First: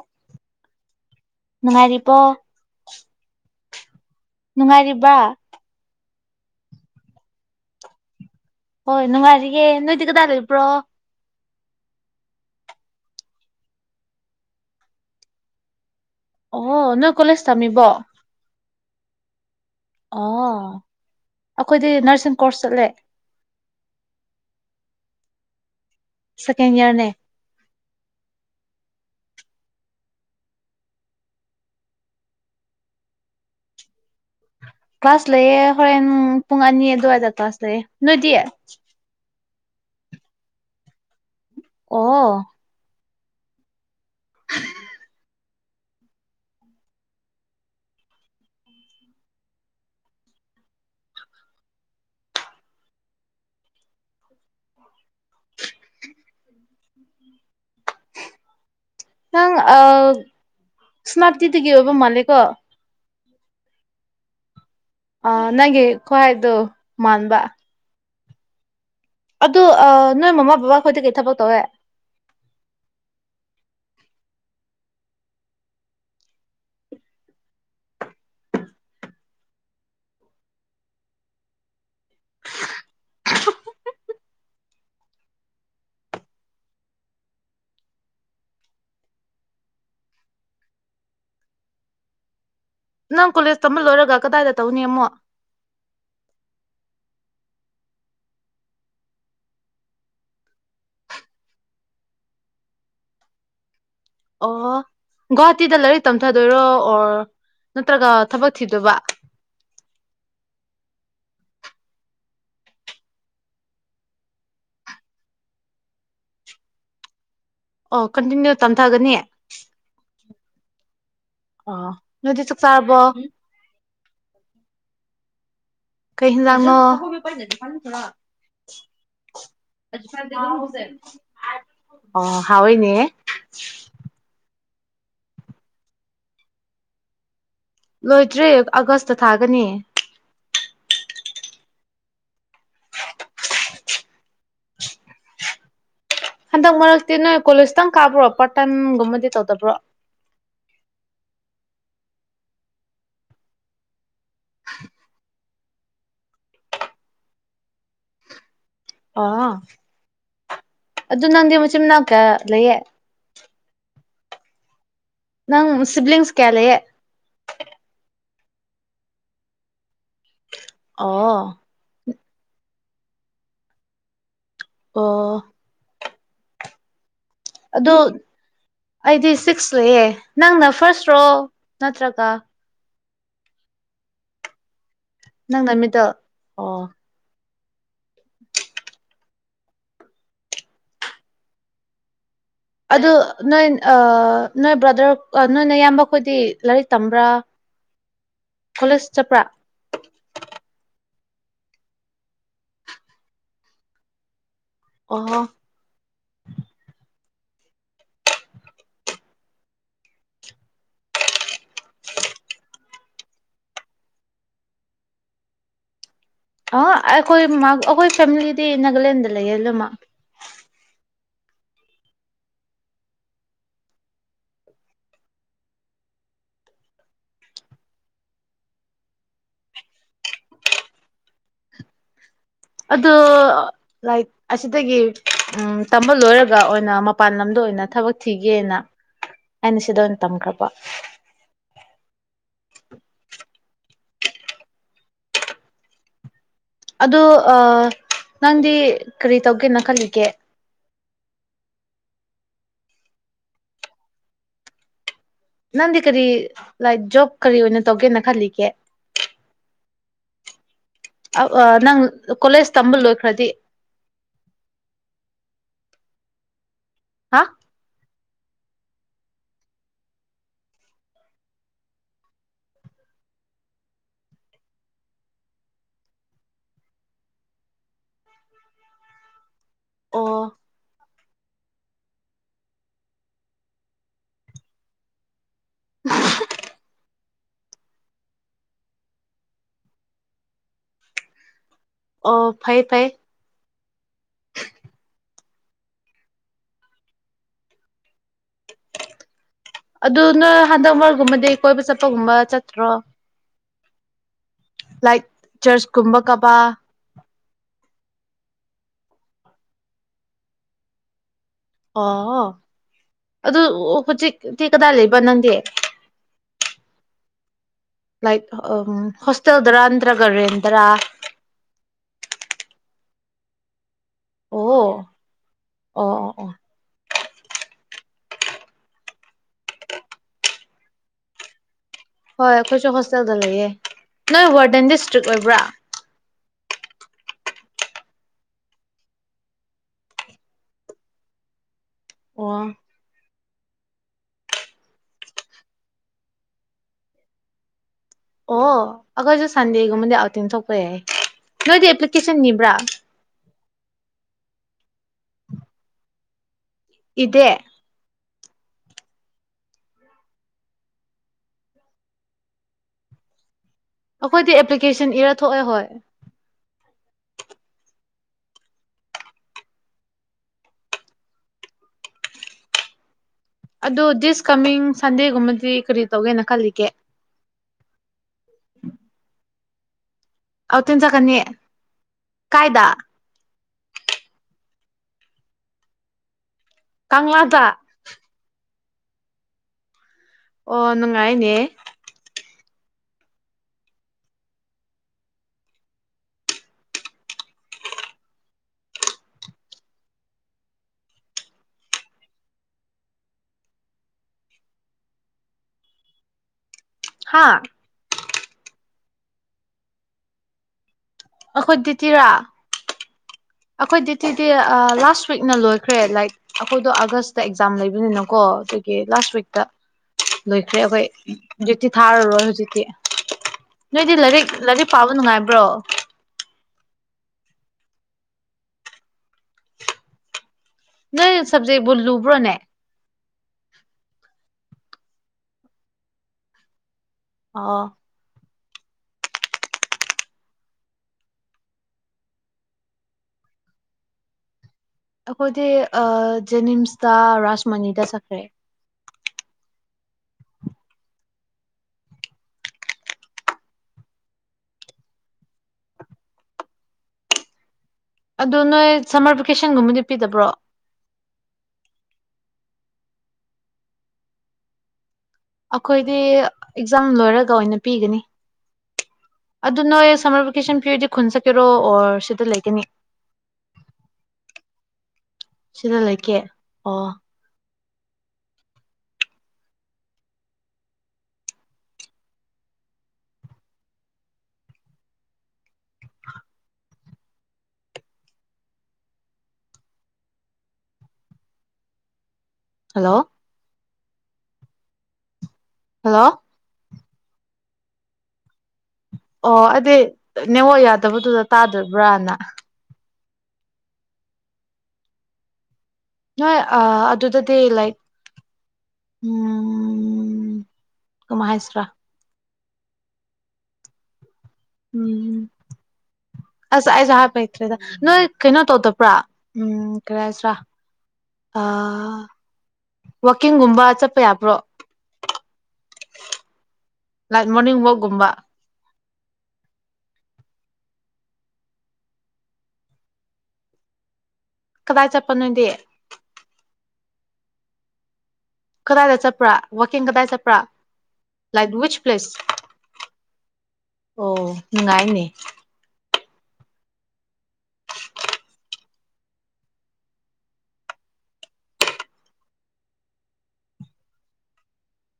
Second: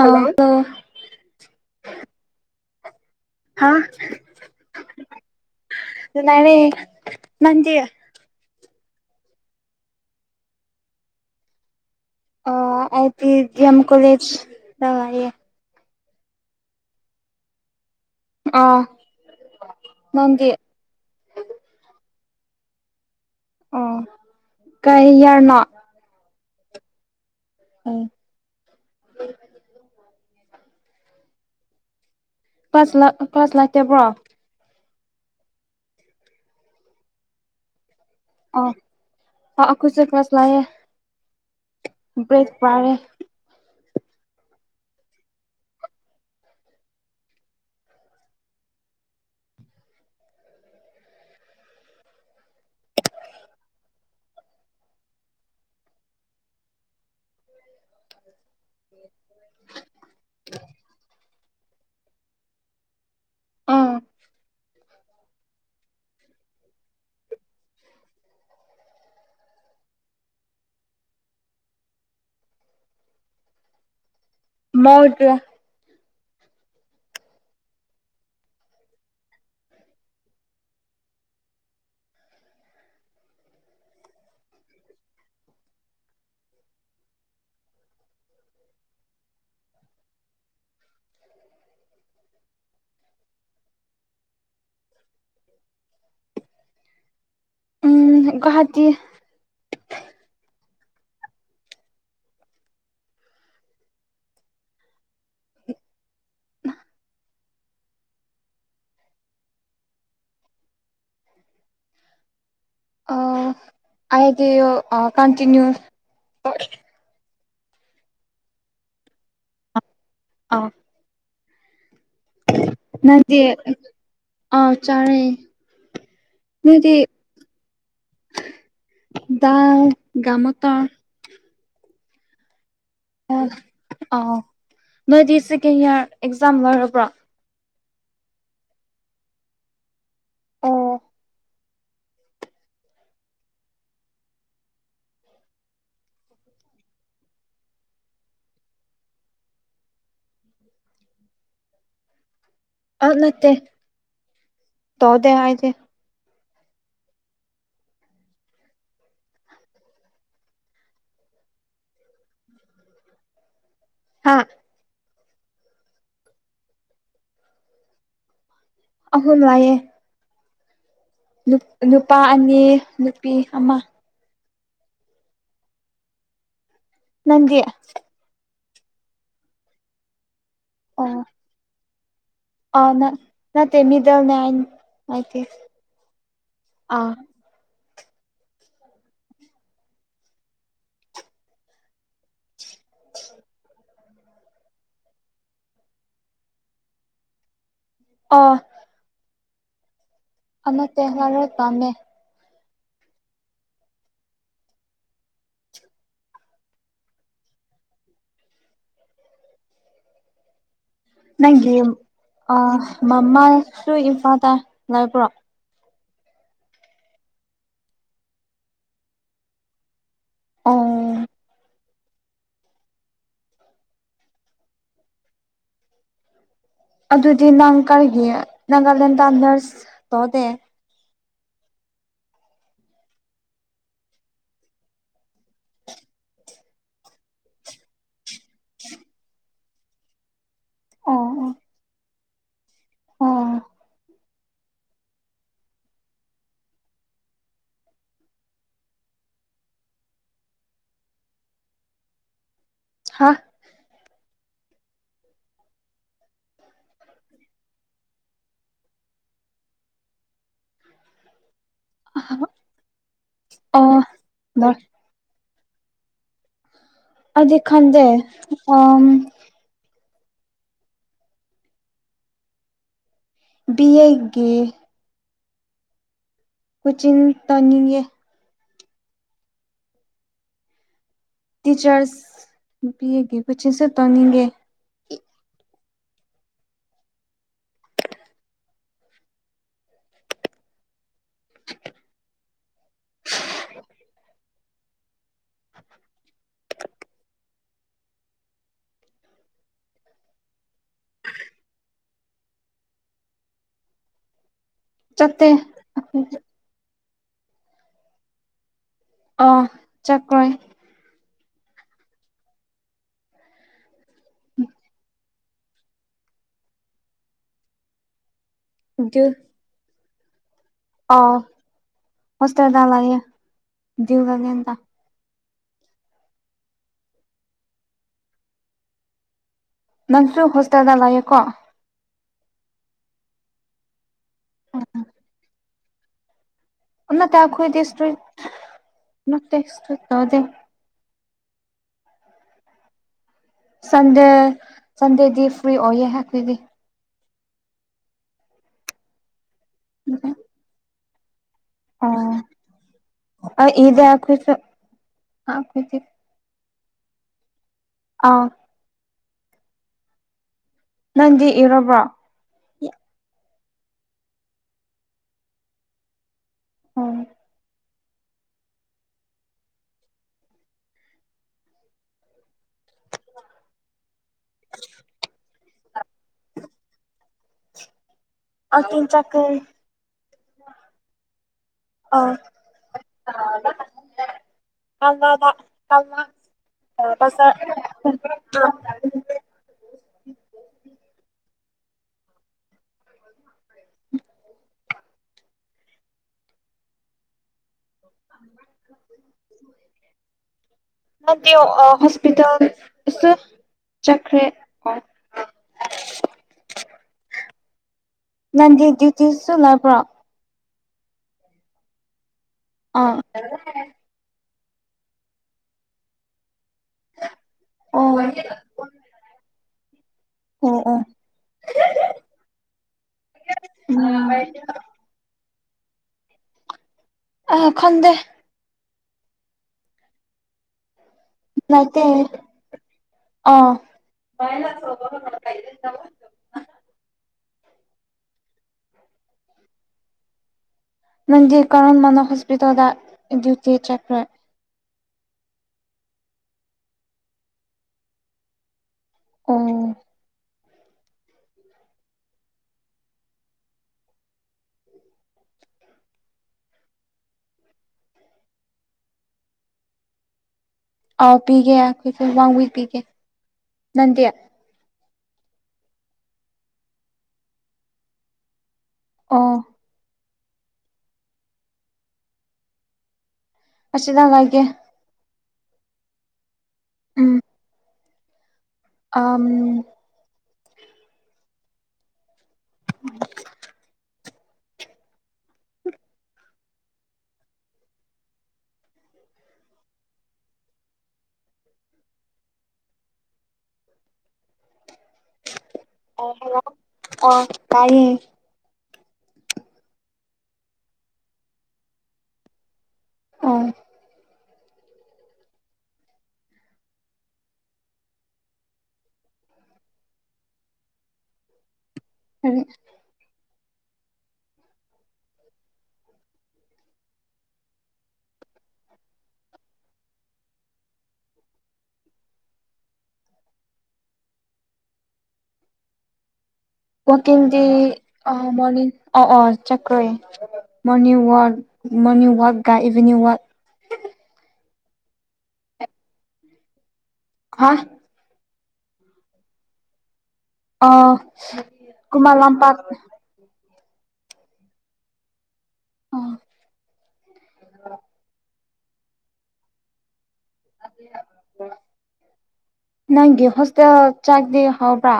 ꯑ [inaudible] ꯅꯨꯡꯉꯥꯏꯔꯤꯕꯣ ꯍꯥ ꯅꯨꯡꯉꯥꯏꯔꯤꯕ ꯅꯨꯡꯉꯥꯢꯔꯤ ꯅꯪꯗꯤ ꯍꯣꯏ ꯅꯨꯡꯉꯥꯏꯔꯤꯌꯦ ꯅꯣꯏꯗꯤ ꯀꯗꯥ ꯂꯩꯕ꯭ꯔꯣ ꯑꯣ ꯑꯩꯗꯤ ꯗꯤ ꯑꯦꯝ ꯀꯣꯂꯦꯖ ꯇ ꯂꯩꯌꯦ ꯑꯣꯍꯣ ꯅꯪ ꯀꯣꯂꯦꯖ ꯇꯝꯃꯤꯕꯣ ꯑꯥ ꯑꯣ ꯑꯩꯈꯣꯏꯗꯤ ꯅꯔꯁꯤꯡ ꯀꯣꯔꯁ ꯆꯠꯂꯦ ꯑꯣ ꯀꯩꯌꯥꯔꯅꯣ ꯁꯀꯦꯟ ꯌꯥꯔꯅꯦ ꯎꯝ ꯀ꯭ꯂꯥꯁ ꯀ꯭ꯂꯥꯁ ꯂꯥꯛꯇꯦꯕ꯭ꯔꯣ ꯀ꯭ꯂꯥꯁ ꯂꯩꯑꯦ ꯍꯣꯔꯦꯟ ꯄꯨꯡ ꯑꯅꯤ ꯑꯗꯨꯋꯥꯏꯗ ꯀ꯭ꯂꯥꯁ ꯂꯩꯌꯦ ꯅꯣꯏꯗꯤ ꯑꯣ ꯑꯈꯣꯏꯁ ꯀ꯭ꯂꯥꯁ ꯂꯥꯏꯑꯦ ꯑꯣ ꯭ꯔꯦꯠ ꯄꯔꯦ [unintelligible] [unintelligible] [unintelligible] ꯅꯪ ꯁꯅꯞꯇꯤꯗꯗꯒꯤ ꯑꯣꯏꯕꯣ ꯃꯥꯀꯣ ꯑꯥ ꯑ ꯅꯪꯒꯤ ꯈ꯭ꯋꯥꯥꯏ ꯑꯗꯨꯣ ꯃꯥꯟꯕ ꯑ ꯅꯣꯏ ꯃꯃꯥ ꯕꯕꯥ ꯈꯣꯏꯗ ꯀꯩ ꯊꯕꯛ ꯇꯧꯋꯦ [unintelligible] ꯅꯪ ꯀꯣꯂꯦꯖ ꯇꯝꯕ ꯂꯣꯏꯔꯒ ꯀꯗꯥꯏꯗ ꯇꯧꯅꯤ ꯑꯃꯨ [unintelligible] ꯎꯝ ꯒꯋꯥꯍꯥꯇꯤ ꯑꯣ ꯒꯣꯍꯥꯇꯤꯗ ꯂꯥꯏꯔꯤꯛ ꯇꯝꯊꯗꯣꯏꯔꯣ ꯑꯣꯔ ꯅꯠꯇ꯭ꯔꯒ ꯊꯕꯛ ꯊꯤꯗꯕ ꯑ ꯑꯩꯗꯤ ꯀꯟꯇꯤꯅ꯭ꯌꯨ ꯑꯣ ꯀꯟꯇꯤꯅ꯭ꯌꯨ ꯇꯝꯊꯒꯅꯤ ꯑꯥ ꯑꯥ ꯅꯗꯤ ꯑꯥꯎ ꯆꯥꯔꯦ ꯀꯩ ꯂꯅ ꯅꯣꯏꯗꯤ ꯗꯥ ꯃ ꯇꯥ ꯑꯣ ꯍꯥꯎꯅꯦ ꯑꯣ ꯑꯥꯎ ꯅꯣꯏꯗꯤ ꯁꯦꯀꯦꯟ ꯏꯌꯥꯔ ꯑꯦꯛꯖꯥꯝ ꯂꯣꯏꯔꯕ꯭ꯔꯣ ꯂꯣꯏꯗ꯭ꯔꯦ ꯑꯥꯒꯁꯇ ꯊꯥꯒꯅꯤ ꯑꯣ ꯍꯟꯗꯛ ꯃꯔꯛꯇꯤ ꯅꯣꯏ ꯀꯣꯂꯦꯖꯇꯪ ꯀꯥꯕ꯭ꯔꯣ ꯄꯥꯔꯠ ꯇꯥꯏꯝꯒꯨꯝꯕꯗꯤ ꯇꯧꯗꯕ꯭ꯔꯣ ꯑ ꯃꯠꯇꯦ ꯇꯣꯗꯦ ꯍꯥꯏ ꯑ ꯑꯗꯨ ꯅꯪꯗꯤ ꯃꯆꯤꯟ ꯃꯅꯥꯎ ꯀꯌꯥ ꯂꯩꯌꯦ ꯍꯥꯥ ꯅꯪ ꯁꯤꯞꯂꯤꯡꯁ ꯀꯦꯂꯦ ꯑꯍꯨꯝ ꯂꯥꯏꯌꯦ ꯑꯣ ꯅꯨꯄꯥ ꯑꯅꯤ ꯅꯨꯄꯤ ꯑꯃ ꯑꯣ ꯅꯪꯗꯤ ꯑꯗꯨ ꯑꯩꯗꯤ ꯁꯤꯛꯁ ꯂꯑꯦ ꯅꯪꯅ ꯐꯥꯔꯁ꯭ꯔꯣ ꯑꯣ ꯅꯠꯇ꯭ꯔꯒ ꯑ ꯅ ꯅ ꯇꯃꯤꯗ ꯅ ꯅꯪ ꯅꯨꯃꯤꯠꯇ ꯑꯣ ꯑꯥ ꯑꯗꯨ ꯅꯣꯏ ꯅꯣꯏ ꯕ꯭ꯔꯗꯔ ꯅꯣꯏꯅ ꯏꯌꯥꯝꯕꯈꯣꯏꯗꯤ ꯂꯥꯏꯔꯤꯛ ꯇꯝꯕ꯭ꯔꯥ ꯑꯣꯐ ꯀꯣꯂꯦꯖ ꯆꯠꯄ꯭ꯔꯥ ꯑꯃ ꯇꯦꯍꯔ ꯄꯥꯝꯃꯦ ꯑꯣꯣ ꯅꯪꯒꯤ ꯃꯃꯥꯁꯨ ꯏꯝꯐꯥꯜꯗ ꯂꯥꯏ ꯄꯨꯔꯣ ꯑ ꯑꯩꯈꯣꯏ ꯑꯩꯈꯣꯏ ꯐꯦꯃꯤꯂꯤꯗꯤ ꯅꯥꯒꯥꯂꯦꯟꯗ ꯂꯩꯌꯦ ꯑꯗꯨꯃꯛ ꯑꯣ ꯑꯗꯨꯗꯤ ꯅꯪ ꯀꯔꯤꯒꯤ ꯅꯥꯒꯥꯂꯦꯟꯗ ꯅꯔꯁ ꯇꯧꯅꯦꯦ ꯑꯗ ꯂꯥꯏꯛ ꯑꯁꯤꯗꯒꯤ ꯎꯝ ꯇꯝꯕ ꯂꯣꯏꯔꯒ ꯑꯣꯏꯅ ꯃꯄꯥꯟ ꯂꯝꯗ ꯑꯣꯏꯅ ꯊꯕꯛ ꯊꯤꯒꯦꯅ ꯑꯩꯅ ꯁꯤꯗ ꯑꯣꯏꯅ ꯇꯝꯈ꯭ꯔꯕ ꯑꯣꯥ ꯑꯗꯣ ꯅꯪꯗꯤ ꯀꯔꯤ ꯇꯧꯒꯦꯅ ꯈꯜꯂꯤꯒꯦ ꯍꯥꯥꯛ ꯅꯪꯗꯤ ꯀꯔꯤ ꯂꯥꯏꯛ ꯖꯣꯕ ꯀꯔꯤ ꯑꯣꯏꯅ ꯇꯧꯒꯦꯅ ꯈꯜꯂꯤꯒꯦ ꯅꯪ ꯀꯣꯂꯦꯖ ꯇꯝꯕ ꯂꯣꯏꯈ꯭ꯔꯗꯤ ꯑ ꯂ ꯍꯥ ꯑꯗꯤ ꯈꯪꯗꯦ ꯑ ꯕꯤ ꯑꯒꯤꯦ ꯀꯣꯏꯆꯤꯟ ꯇꯥꯅꯤꯡꯉꯦ ꯑꯣ ꯇꯤꯆꯔꯁ ꯅꯨꯄꯤꯤ ꯑꯦꯒꯤ ꯀꯣꯏꯆꯤꯡꯁꯨ ꯇꯧꯅꯤꯡꯉꯦ [unintelligible] ꯑꯣ ꯐꯩ ꯐꯥꯏ ꯑꯗꯨ ꯅꯣꯏ ꯍꯟꯗꯛ ꯃꯔꯒꯨꯝꯕꯗꯤ ꯀꯣꯏꯕ ꯆꯠꯄꯒꯨꯝꯕ ꯆꯠꯇ꯭ꯔꯣ ꯂꯥꯏꯛ ꯆꯠꯇꯦ ꯆꯔꯆꯀꯨꯝꯕ ꯀꯕ ꯑ ꯆꯀ꯭ꯔꯣꯏ ꯑꯣ ꯑꯗꯨ ꯍꯧꯖꯤꯛꯛꯇꯤ ꯀꯗꯥꯏ ꯂꯩꯕ ꯅꯪꯗꯤ ꯂꯥꯏꯛ ꯎ ꯑꯗꯨ ꯍꯣꯁꯇꯦꯜꯗꯔ ꯅꯠꯇ꯭ꯔꯒ ꯔꯦꯟꯗꯔꯥ ꯑꯣ ꯍꯁ ꯇꯔꯗ ꯂꯑꯦ ꯑꯣ ꯑꯣ ꯑꯣ ꯑꯣ ꯅꯟꯁꯨ ꯍꯣꯁꯇꯦꯜꯗ ꯂꯌꯦꯦꯀꯣ ꯍꯣꯏ ꯑꯩꯈꯣꯏꯁꯨ ꯍꯣꯁꯇꯦꯜꯗ ꯂꯩꯌꯦ ꯅꯣꯏ ꯔꯗꯦꯟ ꯗꯤꯁꯇ꯭ꯔꯤꯛ ꯑꯣꯏꯕ꯭ꯔꯥ ꯎꯠꯇ ꯑꯈꯣꯏꯣꯏꯗꯤꯦꯣ ꯅꯠꯇꯁ ꯇꯗ ꯑꯣ ꯁꯟꯗꯦ ꯁꯟꯗꯦꯗꯤ ꯐ꯭ꯔꯤ ꯑꯣꯏꯌꯦꯦ ꯍꯥꯏꯈꯣꯏꯒꯤ ꯑꯣ ꯑꯩꯈꯣꯏꯁꯨ ꯁꯟꯗꯦꯒꯨꯝꯕꯗꯤ ꯑꯥꯎꯇꯤꯟ ꯊꯣꯛꯄ ꯌꯥꯏ ꯅꯣꯏꯗꯤ ꯑꯣ ꯑꯦꯄ꯭ꯂꯤꯀꯦꯁꯟ ꯅꯤꯕ꯭ꯔꯥ [unintelligible] ꯏꯗꯦ ꯑꯥ ꯅꯪꯗꯤ ꯏꯔꯕꯣ ꯑꯩꯈꯣꯏꯗꯤ ꯑꯦꯄ꯭ꯂꯤꯀꯦꯁꯟ ꯏꯔ ꯊꯣꯛꯑꯦꯍꯣꯏ ꯑ [inaudible] ꯑꯗꯣ ꯗꯤꯁ ꯀꯃꯤꯡ ꯁꯟꯗꯦꯒꯨꯝꯕꯗꯤ ꯀꯔꯤ ꯇꯧꯒꯦꯅ ꯈꯜꯂꯤꯒꯦ ꯑ ꯇꯤꯟ ꯆꯀꯔ ꯑꯥꯎ ꯇꯤꯟꯖꯥꯛꯀꯅꯤ ꯑꯥ ꯀꯥꯏꯗ [unintelligible] ꯀꯪꯂꯥꯗ [unintelligible] ꯑꯣ ꯅꯨꯡꯉꯥꯏꯅꯦ [inaudible] [inaudible] [unintelligible] ꯍꯣꯁꯄꯤꯇꯥꯜꯁ ꯆꯠꯈ꯭ꯔꯦ ꯀ ꯍꯥꯥ ꯅꯇꯁꯨꯣ ꯅ ꯄꯨ꯭ꯔꯣ ꯑꯩꯈꯣꯏ ꯗꯤꯇꯤꯔꯥ ꯑꯥ ꯑꯩꯈꯣꯏ ꯗꯤꯇꯤꯗꯤ ꯂꯥꯁ ꯋꯤꯛꯅ ꯂꯣꯏꯈ꯭ꯔꯦ ꯂꯥꯏꯛ ꯑꯩꯈꯣꯏꯗꯣ ꯑꯥꯒꯁ ꯑꯦꯛꯖꯥꯝ ꯑꯣ ꯂꯩꯕꯅꯤꯅꯀꯣ ꯑꯗꯨꯒꯤ ꯂꯥꯁ ꯋꯤꯛꯇ ꯑꯣ ꯂꯣꯏꯈ꯭ꯔꯦ ꯑꯣ ꯑꯩꯈꯣꯏ ꯍꯧꯖꯤꯛꯇꯤ ꯊꯥꯔꯔꯣꯏ ꯍꯧꯖꯤꯛꯇꯤ ꯅꯣꯏꯗꯤ ꯂꯥꯏꯔꯤꯛ ꯂꯥꯏꯔꯤꯛ ꯄꯥꯕ ꯅꯨꯡꯉꯥꯏꯕ꯭ꯔꯣ ꯑ ꯈꯟꯗꯦ ꯅꯣꯏ ꯁꯕꯖꯦꯛꯕꯨ ꯃꯠꯇꯦ ꯂꯨꯕ꯭ꯔꯣꯅꯦ ꯑꯥ [unintelligible] ꯑꯣ ꯅꯪꯗꯤ ꯀꯔꯝꯕꯅꯣ ꯍꯣꯁꯄꯤꯇꯥꯜꯗ ꯗ꯭ꯌꯨꯇꯤ ꯆꯠꯈ꯭ꯔꯣꯏ ꯑꯩꯈꯣꯏꯗꯤ ꯖꯦꯅꯤꯝꯁꯇ ꯔꯥꯥꯁꯃꯅꯤꯗ ꯆꯠꯈ꯭ꯔꯦ ꯎꯝ ꯑꯗꯣ ꯅꯣꯏ ꯁꯝꯃꯔ ꯚꯦꯀꯦꯁꯟꯒꯨꯝꯕꯗꯤ ꯄꯤꯗꯕ꯭ꯔꯣ ꯑꯥꯎ ꯄꯤꯒꯦ ꯑꯩꯈꯣꯏꯁꯨꯦ ꯋꯥꯡꯋꯤ ꯄꯤꯒꯦ ꯅꯟꯗꯦ ꯑꯩꯈꯣꯏꯗꯤ ꯑꯦꯛꯖꯥꯝ ꯂꯣꯏꯔꯒ ꯑꯣꯏꯅ ꯄꯤꯒꯅꯤ ꯑꯣ ꯑꯗꯨ ꯅꯣꯏ ꯁꯝꯃꯔ ꯀꯦꯁꯟ ꯄꯤꯌꯔꯗꯤ ꯈꯨꯟ ꯆꯠꯀꯦꯔꯣ ꯑꯣꯔ ꯁꯤꯗ ꯂꯩꯒꯅꯤ ꯑꯁꯤꯗ ꯉꯥꯏꯒꯦ ꯁꯤꯗ ꯂꯩꯀꯦ ꯑꯣ ꯎꯝ ꯑꯝ [unintelligible] ꯍꯜꯂꯣ ꯍꯜꯂꯣ ꯑꯣ ꯍꯂꯣ ꯑ ꯇꯥꯏꯌꯦ ꯑꯣ ꯑꯗꯨꯗꯤ ꯅꯦꯠꯋꯥꯛ ꯌꯥꯗꯕꯗꯨꯗ ꯇꯥꯗꯕ꯭ꯔꯥꯅ ꯑꯣ ꯅꯣꯏ ꯑ ꯑꯗꯨꯗꯗꯤ ꯂꯥꯏꯛ ꯎꯝ ꯀꯃꯥꯏ ꯍꯦꯁ꯭ꯔꯥ ꯎꯝ ꯎꯝ ꯑꯁ ꯑꯩꯁꯦ ꯍꯥꯏꯄ ꯍꯇ꯭ꯔꯦꯗ ꯅꯣꯏ ꯀꯩꯅꯣ ꯇꯧꯗꯕ꯭ꯔꯥ ꯎꯝ ꯀꯔꯤ ꯍꯥꯏꯁꯤꯔꯥ ꯑ ꯋꯥꯋꯀꯤꯡꯒꯨꯝꯕ ꯆꯠꯄ ꯌꯥꯕ꯭ꯔꯣ [inaudible] ꯑꯣ ꯀꯗꯤ ꯃꯣꯔꯅꯤꯡ ꯋꯥꯛꯀꯨꯝꯕ ꯑ ꯃꯣꯔꯅꯤꯡ ꯑ ꯑꯥ ꯆꯀ꯭ꯔꯦ ꯃꯣꯔꯅꯤꯡ ꯋꯥꯛ ꯃꯣꯔꯅꯤꯡ ꯋꯥꯛꯀ ꯏꯚꯤꯅꯤꯡ ꯋꯥꯛ ꯀꯗꯥꯏ ꯆꯠꯄ ꯅꯣꯏꯗꯤ ꯍꯥ ꯀꯗꯥꯏꯗ ꯆꯠꯄ꯭ꯔꯥ ꯋꯥꯀꯤꯡ ꯀꯗꯥꯏ ꯆꯠꯄ꯭ꯔꯥ ꯑ ꯂꯥꯏꯛ ꯋꯤꯆ ꯀꯨꯃꯥ ꯂꯝ ꯄ꯭ꯂꯦꯁ ꯂꯝ ꯄꯥꯛ ꯑꯣ ꯅꯨꯡꯉꯥꯏꯅꯦ ꯑ ꯅꯪꯒꯤ ꯍꯣꯁꯇꯦꯜꯦꯜ ꯆꯥꯒꯗꯤ ꯍꯥꯎꯕ꯭ꯔꯥ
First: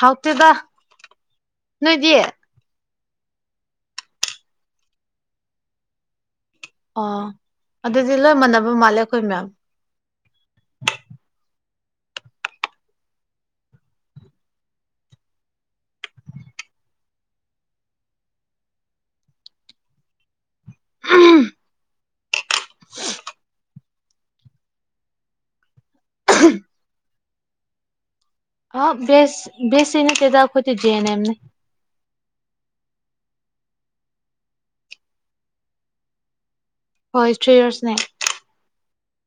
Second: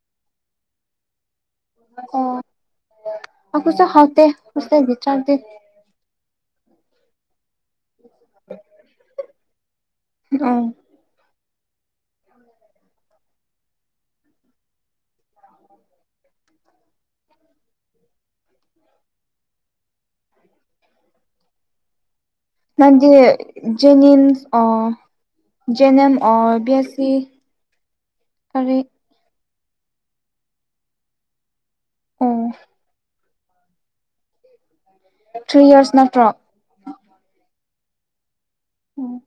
ꯍꯥꯎꯇꯦꯗ ꯅꯣꯏꯗꯤ ꯑꯣ ꯀꯁ ꯍꯥꯎꯗꯦ ꯀꯁ ꯆꯔꯗ ꯑꯣ ꯑꯗꯨꯗꯤ ꯂꯣꯏ ꯃꯥꯟꯅꯕ ꯃꯥꯜꯂꯦ ꯑꯩꯈꯣꯏ ꯃꯌꯥꯝ ꯎꯝ [inaudible] [inaudible] [unintelligible] ꯅꯪ ꯗꯤ ꯖꯦꯅꯤꯝꯁ ꯑꯣ ꯖꯦꯅꯤꯦꯝ ꯑꯣ ꯕꯤ ꯑꯦꯁ ꯁꯤ ꯀꯔꯤ ꯍꯥꯎ ꯦꯁ ꯦꯁꯤ ꯅ ꯇꯗ ꯈꯣꯏꯗꯤꯖꯦꯅꯦ ꯑꯦꯝꯅꯦ ꯑꯣ ꯊ꯭ꯔꯤ ꯌꯔꯁ ꯅꯠꯇ꯭ꯔꯣ ꯍꯣꯏ ꯊ꯭ꯔꯤ ꯏꯔꯁꯅꯦ ꯎꯝ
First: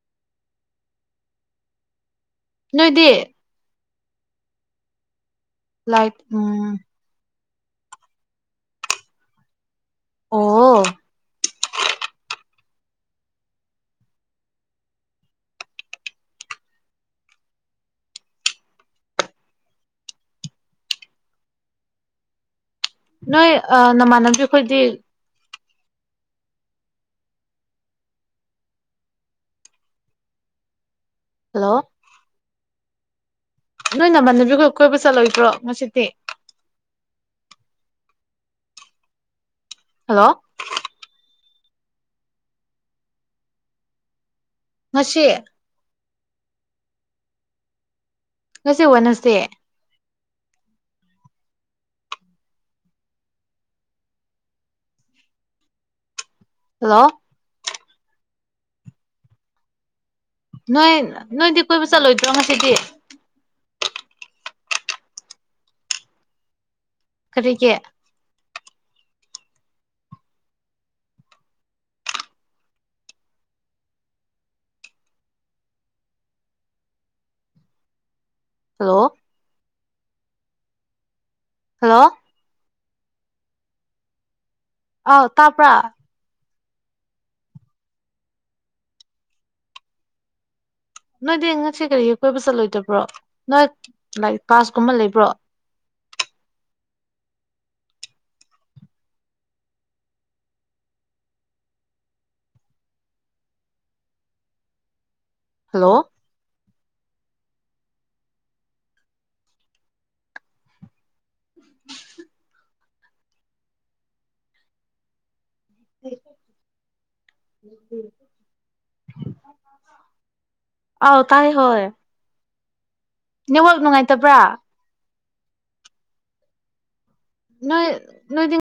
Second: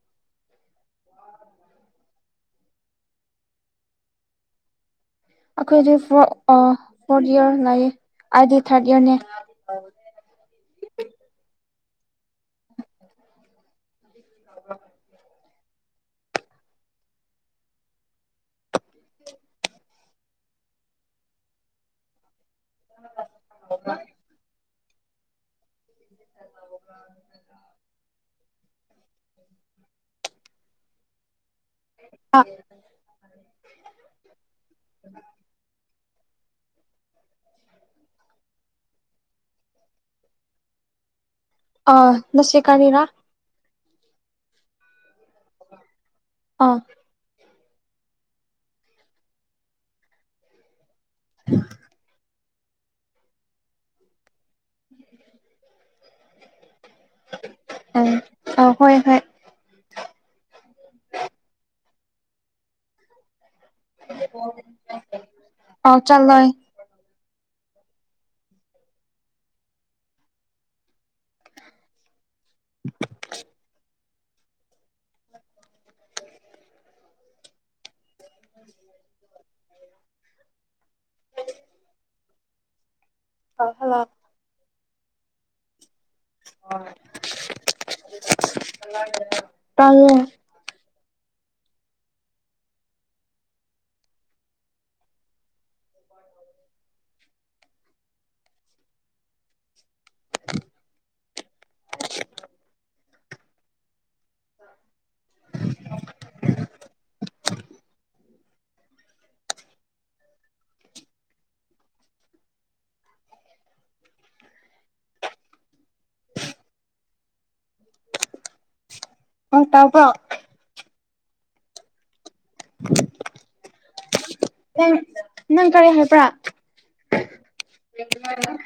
ꯅꯣꯏꯗꯤ ꯑꯩꯈꯣꯏꯗꯤ ꯂꯥꯏꯛ ꯎꯝ ꯐꯣꯔꯠ ꯏꯌꯥꯔ ꯂꯥꯛꯑꯦ ꯑꯩꯗꯤ ꯊꯥꯔꯠ ꯏꯌꯥꯔꯅꯦ ꯑꯣ [inaudible] ꯅꯣꯏ ꯅꯃꯥꯟꯅꯕꯗꯤ ꯈꯣꯏꯗꯤ [inaudible] ꯍꯜꯂꯣ ꯑ ꯅꯣꯏ ꯅꯃꯥꯟꯅꯕꯤꯈꯣꯏ ꯀꯣꯏꯕ ꯆꯠꯂꯣꯏꯗ꯭ꯔꯣ ꯉꯁꯤꯗꯤ ꯍꯜꯂꯣ ꯑ ꯅꯁꯤ ꯀꯥꯔꯤꯔꯥ ꯉꯁꯤ ꯑꯥ ꯉꯁ ꯑꯣꯠꯟꯅꯁꯦ [inaudible] ꯍꯜꯂꯣ ꯎꯝ ꯑ ꯍꯣꯏ ꯍꯣꯏ ꯅꯣꯏ ꯅꯣꯏꯗꯤ ꯀꯣꯏꯕ ꯆꯠꯂꯣꯏꯗ꯭ꯔꯣ ꯉꯁꯤꯗꯤ ꯑ ꯆꯂꯣꯏ ꯀꯔꯤꯒꯤ [inaudible] ꯍꯜꯂꯣ ꯍꯜꯂꯣ ꯑꯥꯎ ꯍꯜꯂꯣ ꯑ ꯇꯥꯄꯔꯥ ꯇꯜꯂꯦ ꯅꯣꯏꯗꯤ ꯉꯁꯦ ꯀꯔꯤꯒꯤ ꯀꯣꯏꯕ ꯆꯠꯂꯣꯏꯗꯕ꯭ꯔꯣ ꯅꯣꯏ ꯂꯥꯏꯛ ꯀꯥꯁꯀꯨꯝꯕ ꯂꯩꯕ꯭ꯔꯣ ꯍꯜꯂꯣ [unintelligible] ꯑꯣ ꯇꯥꯄ ꯑꯥꯎ ꯇꯥꯏ ꯍꯣꯏ [inaudible] ꯅꯦꯋꯥꯛ ꯅꯨꯡꯉꯥꯏꯇꯕ꯭ꯔꯥ ꯅꯪ ꯅꯪ ꯀꯔꯤ ꯍꯥꯏꯕ꯭ꯔꯥ ꯅꯣꯏ ꯅꯣꯏꯗꯤ